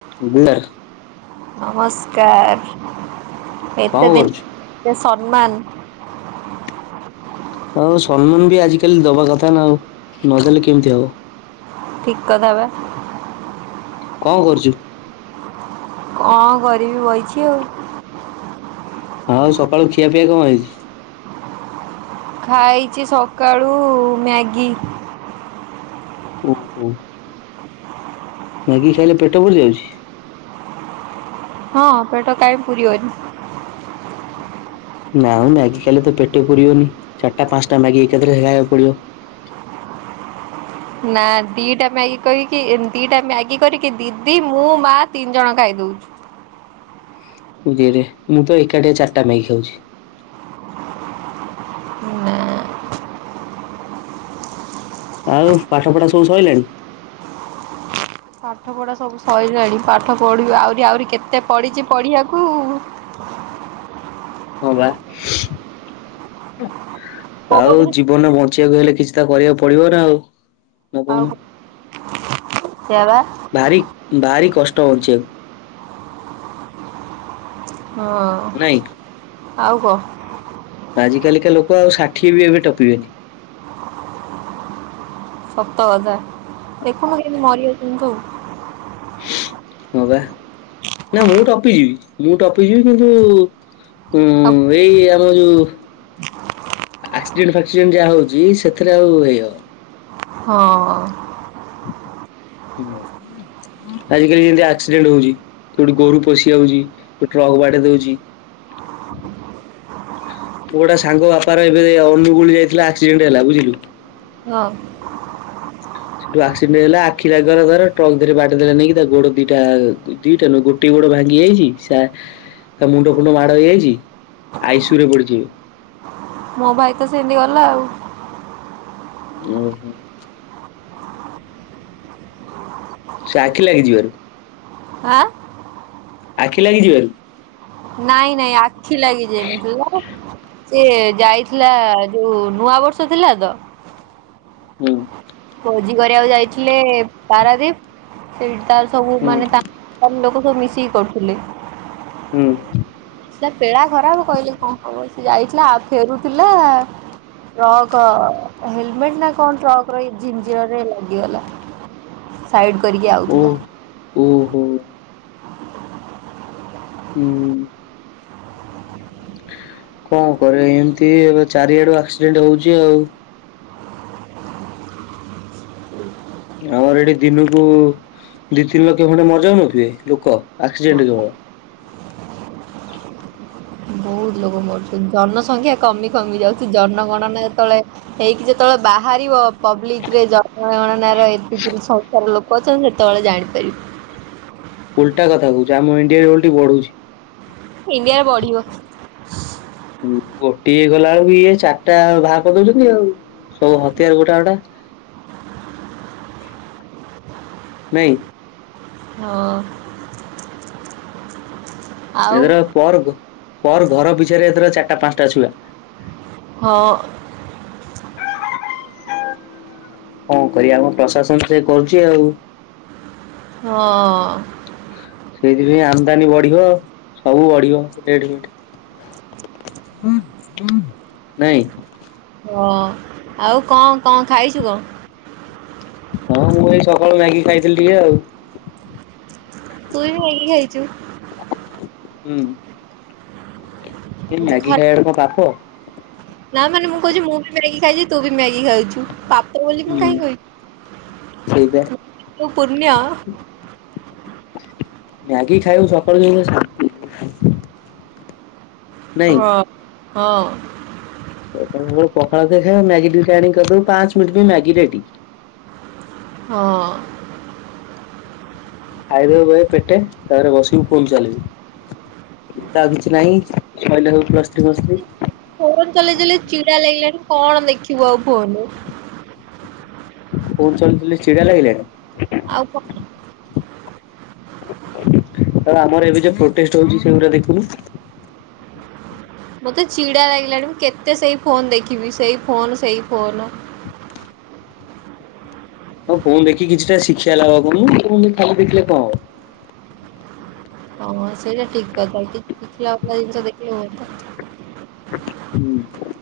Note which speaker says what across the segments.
Speaker 1: [unintelligible]
Speaker 2: ନମସ୍କାର
Speaker 1: କଣ
Speaker 2: ଏତେ
Speaker 1: କରୁଛୁ?
Speaker 2: ଦିନ ସମ୍ମାନ।
Speaker 1: ଆଉ ସମ୍ମାନ ବି ଆଜିକାଲି ଦବା କଥା ନା ଆଉ ନଦେଲେ କେମିତି ହବ?
Speaker 2: ଠିକ କଥା ବା।
Speaker 1: କଣ କରୁଛୁ?
Speaker 2: [inaudible] କଣ କରିବି ବଇଚି ଆଉ।
Speaker 1: ଆଉ ସକାଳୁ ଖିଆ ପିଆ କଣ ହେଇଛି?
Speaker 2: ଖାଇଛି ସକାଳୁ ମ୍ୟାଗି।
Speaker 1: ଓହୋ। ମ୍ୟାଗି ଖାଇଲେ ପେଟ ପୁରିଯାଉଛି?
Speaker 2: ହଁ। ପେଟ କାଇଁ ପୁରି ବନି?
Speaker 1: ନାଁ ମ୍ୟାଗି ଖାଇଲେ ତ ପେଟ ପୁରିବନି? ଚାରିଟା ପାଞ୍ଚଟା ମ୍ୟାଗି ଏକାଥରେ ଖାଇବାକୁ ପଡିବ।
Speaker 2: ନାଁ ଦିଇଟା ମ୍ୟାଗି କରିକି ଦିଇଟା ଏ ମ୍ୟାଗି କରିକି ଦିଦି ମୁଁ ମା ତିନିଜଣ ଖାଇଦଉଛୁ।
Speaker 1: ଓ ରେ ମୁଁ ତ ଏକୁଟିଆ ଚାରିଟା ମ୍ୟାଗି ଖାଉଛି।
Speaker 2: ନା
Speaker 1: ଆଉ ପାଠପଢ ସବୁ ସଇଲାଣି?
Speaker 2: ପାଠପଢା ସବୁ ସଇଲାଣି ପାଠ ପଢିବି ଆହୁରି ଆହୁରି କେତେ ପଡିଛି ପଢିବାକୁ ଉ
Speaker 1: ହଁ ବା
Speaker 2: କୋଉ
Speaker 1: ଆଉ
Speaker 2: ପଢୁଛୁ
Speaker 1: ଜୀବନ ବ ବଞ୍ଚିବାକୁ ହେଲେ କିଛି ତ କରିବାକୁ ପଡିବ ନା ଆଉ ନା
Speaker 2: ଆଉ
Speaker 1: କହୁନୁ?
Speaker 2: କ ସେୟାବା।
Speaker 1: ଭାରି ଭାରି କଷ୍ଟ ହଉଛି ଆଉ
Speaker 2: ହଁ।
Speaker 1: ନାଇ।
Speaker 2: ଆଉ କ।
Speaker 1: ଆଜି କାଲିକା ଲୋକ ଆଉ ଷାଠିଏ ବି ଏବେ ଟପିବେନି?
Speaker 2: ସତ କଥା ଦେଖୁନୁ କେମିତି ମରିଯାଉଛନ୍ତି ସବୁ।
Speaker 1: ହଁ ପା ନା ମୁଁ ଟପିଯିବି ମୁଁ ଟପିଯିବି କିନ୍ତୁ ହୁଁ
Speaker 2: ସବୁ
Speaker 1: ଏ ଏଇ ଆମ ଯୋଉ ଆକ୍ସିଡେଣ୍ଟ ଫାକ୍ସିଡେଣ୍ଟ ଯାହା ହଉଛି ସେଥିରେ ଆଉ ହେଇ ହବ
Speaker 2: ହଁ
Speaker 1: [inaudible] ଆଜିିକାଲି ଯେମିତି ଆକ୍ସିଡେଣ୍ଟ ହଉଛି। କୋଉଠି ଗୋରୁ ପଶି ଯାଉଛି ଟ୍ରକ୍ ବାଡେଇ ଦଉଛି।
Speaker 2: [inaudible]
Speaker 1: ମୋ ଗୋଟେ ସାଙ୍ଗ ବାପାର ଏବେ ଏ ଅନୁଗୁଳି ଯାଇଥିଲା ଆକ୍ସିଡେଣ୍ଟ ହେଲା ବୁଝିଲୁ।
Speaker 2: ହଁ।
Speaker 1: ସେଠୁ ଆକ୍ସିଡେଣ୍ଟ ହେଲା ଆଖି ଲାଗିଗଲା ଧର ଟ୍ରକ୍ ଧୀରେ ବଡେଇଦେଲା ନେଇକି ତା ଗୋଡ ଦିଇଟା ଆ ଦିଇଟା ନୁହ ଗୋଟିଏ ଗୋଡ ଭାଙ୍ଗି ଯାଇଛି ସା ତା ମୁଣ୍ଡ ଫୁଣ୍ଡ ମାଡ଼ ହେଇଯାଇଛି ଆଇସିୟୁରେ ପଡିଛିି ଏବେ।
Speaker 2: ମୋ ଭାଇ ତ ସେମିତି ଗଲା ଆଉ।
Speaker 1: ଓହୋ। ସେ ଆଖି ଲାଗିଯିବାରୁ?
Speaker 2: ଆଁ
Speaker 1: ଆଖି ଲାଗିଯିବାରୁ।
Speaker 2: ନାଇଁ ନାଇଁ ଆଖି ଲାଗିଯାଇନି ତୁ ସେ ଯାଇଥିଲା, ଯୋଉ ନୂଆ ବର୍ଷ ଥିଲା ତ।
Speaker 1: ହୁଁ।
Speaker 2: ଭୋଜି କରିବାକୁ ଯାଇଥିଲେ ପାରାଦ୍ଵୀପ ସେଟା ସବୁ
Speaker 1: ହୁଁ
Speaker 2: ମାନେ ତାଙ୍କ ଲୋକ ସବୁ ମିଶିକି କରୁଥିଲେ।
Speaker 1: ହୁଁ।
Speaker 2: ତା ବେଳା ଖରାପ କହିଲେ କଣ କହିବ ହବ। ସେ ଯାଇଥିଲା ଆଉ ଫେରୁଥିଲା। ଟ୍ରକ୍ ହେଲମେଟ ନା କଣ ଟ୍ରକର ଏଇ ଝିନ୍ଜୀୟର ଲାଗିଗଲା। ସାଇଡ କରିକି ଆଉଥିଲା।
Speaker 1: ଓ ହୋ। ହୁଁ। କଣ କରିବା ଏମିତି ଏବେ ଚାରିଆଡୁ ଆକ୍ସିଡେଣ୍ଟ ହଉଛି ଆଉ। ଆମର ଏଠି ଦିନକୁ ଦି ତିନି ଲକ୍ଷ ଖଣ୍ଡେ ମରିଯାଉନଥିବେ ଲୋକ ଆକ୍ସିଡେଣ୍ଟ କେବଳ।
Speaker 2: ବହୁତ ଲୋକ ମରୁଛନ୍ତି ଜନସଂଖ୍ୟା କମି କମି ଯାଉଛି ଜନଗଣନା ଯେତେବେଳେ ହେଇକି ଯେତେବେଳେ ବାହାରିବ ପବ୍ଲିକରେ ଜନଗଣନାର ଏତିକି ସଂଖ୍ୟାର ଲୋକ ପଚାରିବେ ସେତେବେଳେ ଜାଣିପାରିବି।
Speaker 1: ଓଲଟା କଥା କହୁଛୁ ଆମ ଇଣ୍ଡିଆରେ ଓଲଟି ବଢୁଛି।
Speaker 2: ଇଣ୍ଡିଆର ବଢିବ
Speaker 1: ଗୋଟିଏ ଗଲାବେଳକୁ ବି ଇଏ ଚାରିଟା ବାହାର କରି ଦଉଚନ୍ତି ଆଉ ସବୁ ହତିଆର ଗୋଟା ଗୋଟା ନାଇଁ।
Speaker 2: ହଁ। ଆଉ
Speaker 1: ଏଥର ପର ପରଘର ପିଛେରେ ଏଥର ଚାରିଟା ପାଞ୍ଚଟା ଛୁଆ
Speaker 2: ହଁ।
Speaker 1: କଣ କରିଆ ଆମ ପ୍ରଶାସନ ସେ କରୁଛି ଆଉ
Speaker 2: ହଁ ଅ।
Speaker 1: ସେଇଥିପାଇଁ ଆମଦାନୀ ବଢିବ ସବୁ ବଢିବ ରେଟ ଫେଟ [unintelligible] ନାଇଁ।
Speaker 2: ହଁ। ଆଉ କଣ କଣ ଖାଇଛୁ କଣ
Speaker 1: ହଁ ମୁଁ ଏଇ ସକାଳୁ ମ୍ୟାଗି ଖାଇଥିଲି ଟିକେ ଆଉ
Speaker 2: ତୁଇ ବି ମ୍ୟାଗି ଖାଇଛୁ
Speaker 1: ହୁଁ। ଏ
Speaker 2: ଆଜି
Speaker 1: ମ୍ୟାଗି
Speaker 2: ଖରା
Speaker 1: ଖାଇବାଟା କଣ ପାପ
Speaker 2: ନା ମାନେ ମୁଁ କହୁଛି ମୁଁ ବି ମ୍ୟାଗି ଖାଇଛି ତୁ ବି ମ୍ୟାଗି ଖାଉଛୁ ପା
Speaker 1: ହୁଁ ସେଇବା
Speaker 2: ତୁ ପୁଣ୍ୟ
Speaker 1: [unintelligible] ମ୍ୟାଗି ଖାଇବୁ ସକାଳୁ ଯୋଉ ଶାନ୍ତି ନାଇଁ।
Speaker 2: ହଁ ହଁ
Speaker 1: ପଖାଳ ଭାତ କିଏ ଖାଇବ ମ୍ୟାଗି ଟିକେ ଆଣି କରିଦବୁ ପାଞ୍ଚମିନିଟ୍ ବି ମ୍ୟାଗି ରେଡି
Speaker 2: ହଁ।
Speaker 1: ଖାଇଦବୁ ବହେ ପେଟେ ତାପରେ ବସିବୁ ଫୋନ ଚଲେଇବୁ ଆଉତ ଆଉ କିଛି ନାହିଁ ସଇଲା ସବୁ ପ୍ଲସଥ୍ରି ଫ୍ଲସଥ୍ରି
Speaker 2: ଫୋନ୍ ଚଲେଇ ଚଲେଇ ଚିଡା ଲାଗିଲାଣି କଣ ଦେଖିବୁ ଆଉ ଫୋନ୍
Speaker 1: ଫୋନ୍ ଚଲେଇ ଚଲେଇ ଚିଡା ଲାଗିଲାଣି
Speaker 2: ଆଉ ପଟୁନି?
Speaker 1: ଆ ଆମର ଏବେ ଯୋଉ ପ୍ରୋଟେଷ୍ଟ ହଉଛି ସେଗୁଡା ଦେଖୁନୁ
Speaker 2: ମତେ ଚିଡା ଲାଗିଲାଣି ମୁଁ କେତେ ସେଇ ଫୋନ ଦେଖିବି ସେଇ ଫୋନ ସେଇ ଫୋନ।
Speaker 1: [unintelligible] ହଉ ଫୋନ୍ ଦେଖିକି କିଛିଟା ଶିକ୍ଷା ଲାଭ କରୁନୁ ଖାଲି ଦେଖିଲେ କଣ ହବ?
Speaker 2: ହଁ ସେଇଟା ଠିକ୍ କଥା କି ସିଖିଲା ଜିନିଷ ଦେଖିଲେ ହୁଅନ୍ତା?
Speaker 1: ହୁଁ।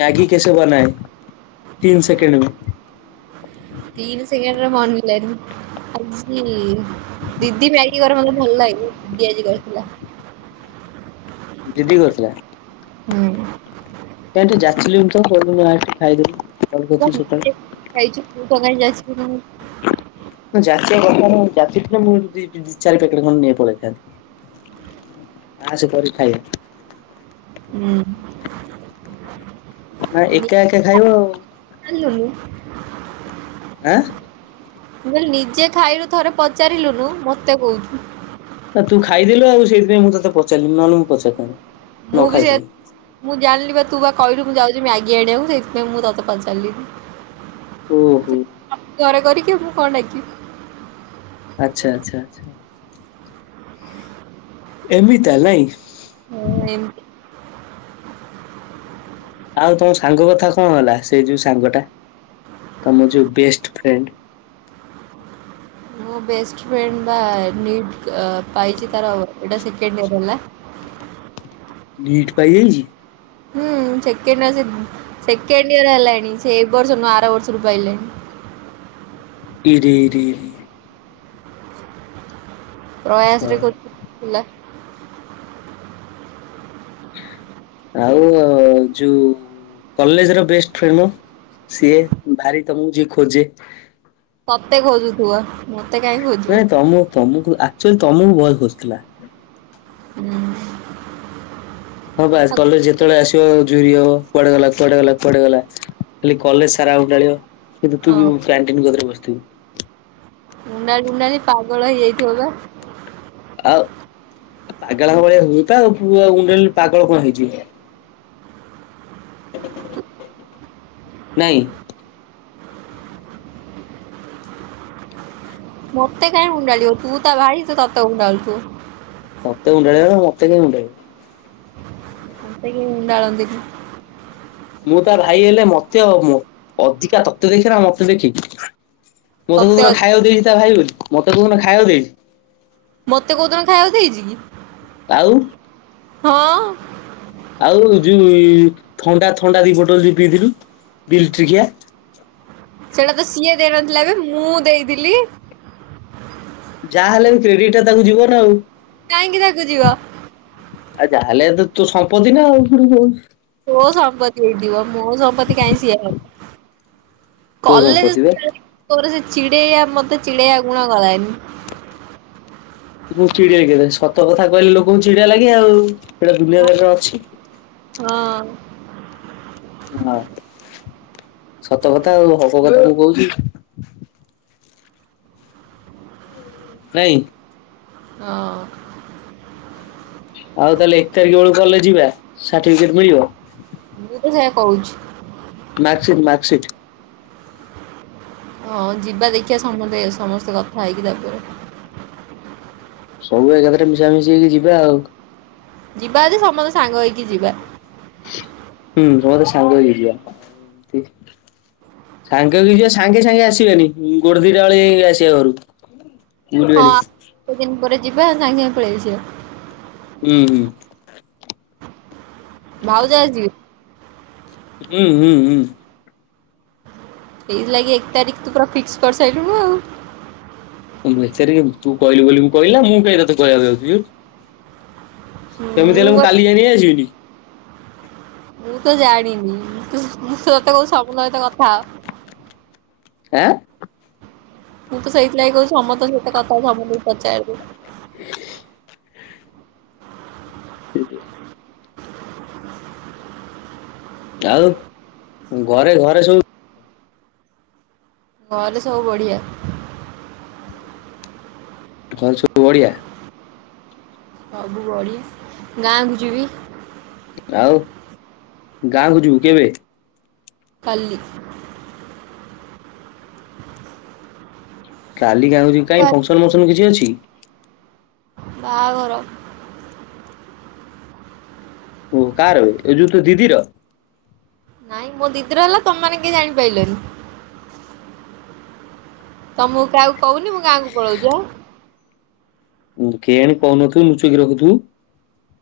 Speaker 1: ମ୍ୟାଗି କେସେ ବନାଏ ତିନ ସେକେଣ୍ଡ୍ ମେ?
Speaker 2: ତିନ ସେକେଣ୍ଡ୍ ରେ ବନେଇ ପାରିବିନି। ଆଜି ଦିଦି ମ୍ୟାଗି କରେ ମତେ ଭଲ ଲାଗେ ଦିଦି ଆଜି କରିଥିଲା।
Speaker 1: ଦିଦି କରିଥିଲା।
Speaker 2: ହୁଁ।
Speaker 1: କାଇଁ ଟିକେ ଯାଚିଲନି ତ ଆ ଟିକେ ଖାଇଦବୁ?
Speaker 2: [unintelligible] ଖାଇଚୁ ତୁ ତ କାଇଁ ଯାଚିଲୁନୁ?
Speaker 1: ଯାଚିଆ କଥା ନୁହଁ ମୁଁ ଯାଚିଥିଲେ ମୁଁ ଦି ଚାରିପ୍ୟାକେଟ ଖଣ୍ଡ ନେଇ ପଳେଇଥାନ୍ତି ଆସେ କରି ଖାଇଆ।
Speaker 2: ହୁଁ।
Speaker 1: ନା ଏକା ଏକା ଖାଇବ ଆଉ।
Speaker 2: ଆଣିଲୁଣି?
Speaker 1: ଆଁ।
Speaker 2: ମୁଁ କହିଲି ନିଜେ ଖାଇଲୁ ଥରେ ପଚାରିଲୁନୁ ମତେ କହୁଚୁ।
Speaker 1: ନା ତୁ ଖାଇଦେଲୁ ଆଉ ସେଥିପାଇଁ ମୁଁ ତତେ ପଚାରିଲିନି ନହେଲେ ମୁଁ ପଚାରିଥାଆନ୍ତି।
Speaker 2: ମୁଁ ବି ତତ୍ ମୁଁ ଜାଣିଲି ବା ତୁ ବା କହିଲୁ ମୁଁ ଯାଉଛି ମ୍ୟାଗି ଆଣିବାକୁ ସେଇଥିପାଇଁ ମୁଁ ତତେ ପଚାରିଲିନି।
Speaker 1: ଓହୋ।
Speaker 2: ଘରେ କରିକି ମୁ କଣ ଡାକିବି?
Speaker 1: ଆଚ୍ଛା ଆଚ୍ଛା ଆଚ୍ଛା। ଏମିତି ତାହେଲେ ନାଇଁ।
Speaker 2: ହଁ ଏମତି
Speaker 1: ଆଉ ତମ ସାଙ୍ଗ କଥା କଣ ହେଲା ସେ ଯୋଉ ସାଙ୍ଗ ଟା ତମ ଯୋଉ ବେଷ୍ଟ ଫ୍ରେଣ୍ଡ?
Speaker 2: ମୋ ବେଷ୍ଟ ଫ୍ରେଣ୍ଡ ବା [unintelligible] ପାଇଛି ତାର ଏଇଟା ସେକେଣ୍ଡିୟର ହେଲା।
Speaker 1: ନିଟ୍ ପାଇଯାଇଛି?
Speaker 2: ହୁଁ ସେକେଣ୍ଡ ସେକେଣ୍ଡ ଇୟର ହେଲାଣି ସେ ଏ ବର୍ଷ ନୁହଁ ଆର ବର୍ଷ ରୁ ପାଇଲାଣି?
Speaker 1: ଏଇଠି ଏଇଠି?
Speaker 2: ପ୍ରୟାସରେ
Speaker 1: ଶଳା।
Speaker 2: କରୁଥିଲା ହେଲା।
Speaker 1: ଆଉ ଯୋଉ କଲେଜ ର ବେଷ୍ଟ ଫ୍ରେଣ୍ଡ? ସିଏ ଭାରି ତମକୁ ଯିଏ ଖୋଜେ?
Speaker 2: ତତେ ଖୋଜୁଥିବ? ମତେ କାଇ ଖୋଜୁ
Speaker 1: ନାଇଁ ତମ ତମକୁ ଆକ୍ଚୁଆଲି ତମକୁ ବୋହେ ଖୋଜୁଥିଲା।
Speaker 2: ହୁଁ
Speaker 1: ହଁ ବା କଲେଜ ଯେତେବେଳେ ଆସିବ ଝୁରି ହବ କୁଆଡେ ଗଲା କୁଆଡେ ଗଲା କୁଆଡେ ଗଲା? ଖାଲି କଲେଜ ସାରା ଅଣ୍ଡାଳିବକିନ୍ତୁ ତୁ ବି
Speaker 2: ହଁ
Speaker 1: କ୍ୟାଣ୍ଟିନ ପାଖରେ ବସିଥିବ।
Speaker 2: ମୁଣ୍ଡାଲି ଉଣ୍ଡାଳି ପାଗଳ ହେଇଯାଇଥିବ ତ?
Speaker 1: ଆଉ ପାଗଳ ଭଳିଆ ହୁଏ ତ ଆଉ ଉଣ୍ଡାଳି ପାଗଳ କଣ ହେଇ ଯିବ? ନାହିଁ।
Speaker 2: ମତେ କାହିଁ ଉଁଣ୍ଡାଳିିବ ତୁ ତା ଭାଇ ତ ତତେ ଉଁଣ୍ଡାଳୁଛୁ।
Speaker 1: ତତେ ଉଁଣ୍ଡେଇବା ନା ମତେ କହିଁ ଉଣ୍ଡାଳିବ।
Speaker 2: ମତେ କହି ଉଣ୍ଡଳନ୍ତିନି।
Speaker 1: ମୁଁ ତା ଭାଇ ହେଲେ ମତେ ଅଧିକା ତତେ ଦେଖିବ ନା ମତେ ଦେଖିକି ମତେ
Speaker 2: ସତେ ଅ
Speaker 1: କୋଉଦିନ ଖାଇବାକୁ ଦେଇଛି ତା ଭାଇ ବୋଲି ମତେ କୋଦିନ ଖାଇବାକୁ ଦେଇଛି।
Speaker 2: ମତେ କୋଉଦିନ ଖାଇବାକୁ ହେଇଛି।
Speaker 1: ଆଉ।
Speaker 2: ହଁ।
Speaker 1: ଆଉ ଯୋଉ ଥଣ୍ଡା ଥଣ୍ଡା ଦି ବୋଟଲ ଯଉ ପିଇଥିଲୁ ଡି ଲିଟ୍ରିକିଆ।
Speaker 2: ସେଇଟା ତ ସିଏ ଦେଇନଥିଲା ବେ ମୁଁ ଦେଇଥିଲି।
Speaker 1: ଯାହା ହେଲେ ବି କ୍ରେଡିଟ ଟା ତାକୁ ଯିବନ ଆଉ।
Speaker 2: କାହିଁକି ତାକୁ ଯିବା।
Speaker 1: ଆଉ ଯାହାେଲେ ତୋ ସମ୍ପତ୍ତି ନା ଆଉ ପୁଣି କହୁଚୁ।
Speaker 2: ତୋ ସମ୍ପତ୍ତି ହେଇଥିବ ମୋ ସମ୍ପତ୍ତି କାଇଁ ସିଏ ହବ।
Speaker 1: ତୋ ସମ୍ପତ୍ତି ବା।
Speaker 2: କ୍ଲଜ [unintelligible] ଚିଡେଇଆ ମତେ ଚିଡେଇଆ ଗୁଣା ଗଲାଣି।
Speaker 1: ମୁ ଚିଡେଇ କେ ସତ କଥା କହିଲେ ଲୋକଙ୍କୁ ଚିଡିଆ ଲାଗେ ଆଉ ସେଇଟା ଦୁନିଆ
Speaker 2: ହଁ
Speaker 1: ଦେରରେ ଅଛି।
Speaker 2: ହଁ।
Speaker 1: ହଁ ସତ କଥା ଆଉ ହବ କଥା ତୁ କହୁଚୁ। ନାଇଁ।
Speaker 2: ହଁ।
Speaker 1: ଆଉ ତାହେଲେ ଏକ ତାରିଖ ବେଳକୁ କଲେ ଯିବା ସାର୍ଟିଫିକେଟ ମିଳିବ।
Speaker 2: ତୁ ସେଇଆ କହୁଚୁ।
Speaker 1: Mark sheet mark sheet.
Speaker 2: ହଁ ଯିବା ଦେଖିବା ସମସ୍ତେ ସମସ୍ତେ କଥା ହେଇକି ତାପରେ।
Speaker 1: ସବୁ ଏକାଥାରେ ମିଶାମିଶି ହେଇକି ଯିବା ଆଉ।
Speaker 2: ଯିବା ଯଦି ସମସ୍ତେ ସାଙ୍ଗ ହେଇକି ଯିବା
Speaker 1: ହୁଁ ସମସ୍ତେ ସାଙ୍ଗ ହେଇଯାଇଯିବା ସାଙ୍ଗ ହେଇକି ଯିବ ସାଙ୍ଗେ ସାଙ୍ଗେ ଆସିବେନି ଗୋଟେ ଦିଟା ବେଳେ ଯାଇକି ଆସିବା ଘରୁ କୁ [unintelligible]
Speaker 2: ଏତେ ଦିନ ପରେ ଯିବା ଆଉ ସାଙ୍ଗେ ପଳେଇସିବା।
Speaker 1: ହୁଁ।
Speaker 2: ଭାଉଜ ଆଜି ଯିବେ
Speaker 1: ହୁଁ ହୁଁ ହୁଁ
Speaker 2: ଏଇ ଲାଗି ଏକ ତାରିଖ ତୁ ପୁରା ଫିକ୍ସ କରିସାରିଲୁନୁ ଆଉ
Speaker 1: ଏକ ତାରିକ ତୁ କହିଲୁ ବୋଲି ମୁଁ କହିଲା ନା ମୁଁ କାଇଁ ତତେ କହିବାକୁ ଯାଉଛି। ସେମିତି ହେଲେ ମୁଁ କାଲି ଯାଇ ନେଇ ଆସିବିନି।
Speaker 2: ମୁଁ ତ ଜାଣିନି ତୁ ମୁଁ ତତେ କହୁଛି ସବୁ ସହିତ କଥା ହ।
Speaker 1: ଆଁ।
Speaker 2: ମୁଁ ତ ସେଇଥିଲାଗି କହୁଛି ସମସ୍ତଙ୍କ ସତ କଥା ସମସ୍ତଙ୍କୁ ପଚାରିଦେ।
Speaker 1: [unintelligible] ଆଉ ଘରେ ଘରେ ସବୁ
Speaker 2: ଘରେ ସବୁ ବଢିଆ।
Speaker 1: ତ ଘର ସବୁ ବଢିଆ।
Speaker 2: ସବୁ ବଢିଆ ଗାଁକୁୁ ଯିବି
Speaker 1: ଆଉ ଗାଁକୁ ଯିବୁ କେବେ?
Speaker 2: କାଲି।
Speaker 1: କାଲି ଗାଁକୁ ଯିବୁ, କାଇଁ
Speaker 2: କାଲି
Speaker 1: ଫଙ୍କସନ ମଙ୍କସନ କିଛି ଅଛି?
Speaker 2: ବାହାଘର।
Speaker 1: ଓହୋ। କାହାର? ଏ ଯୋଉ ତୋ ଦିଦିର?
Speaker 2: ନାଇଁ, ମୋ ଦିଦି ର ହେଲା ତମ ମାନେ କେହି ଜାଣିପାରିଲନି? ତମକୁ କାହାକୁ କହୁନି? ମୁଁ ଗାଁକୁ ପଳଉଛି ଆଁ।
Speaker 1: ହୁଁ, କେଜାଣି କହୁନଥିବୁ ଲୁଚେଇକି ରଖୁଥିବୁ?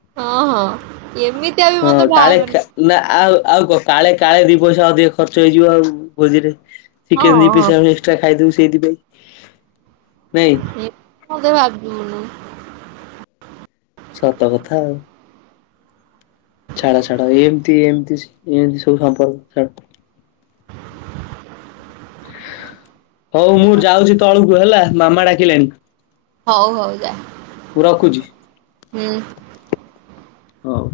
Speaker 2: ହଁ, ହଁ। ଏମିତି
Speaker 1: ହଁ, କାଳେ ଖା ନା, ଆଉ, ଆଉ କଣ କାଳେ କାଳେ ଦି ପଇସା ଅଧିକ ଖର୍ଚ୍ଚ ହେଇଯିବ ଆଉ ଭୋଜିରେ।
Speaker 2: ହଁ
Speaker 1: ଚିକେନ ଦି
Speaker 2: ହଁ ହଁ
Speaker 1: ପିସ ଆଉ ଏକ୍ସଟ୍ରା ଖାଇଦବୁ ସେଇଥିପାଇଁ, ନାଇଁ?
Speaker 2: ହଁ ତୁ ଭାବି ବୁନ [unintelligible]
Speaker 1: ସତ କଥା ଆଉ। ଛାଡ, ଛାଡ ଏମିତି ଏମିତି ଏମିତି ସବୁ ସମ୍ପର୍କ ଛାଡ ହଉ, ମୁଁ ଯାଉଛି ତଳକୁ ହେଲା। ମାମା ଡାକିଲାଣି।
Speaker 2: ହଉ, ହଉ ଯା।
Speaker 1: ମୁଁ ରଖୁଛି?
Speaker 2: ହୁଁ!
Speaker 1: ହଉ।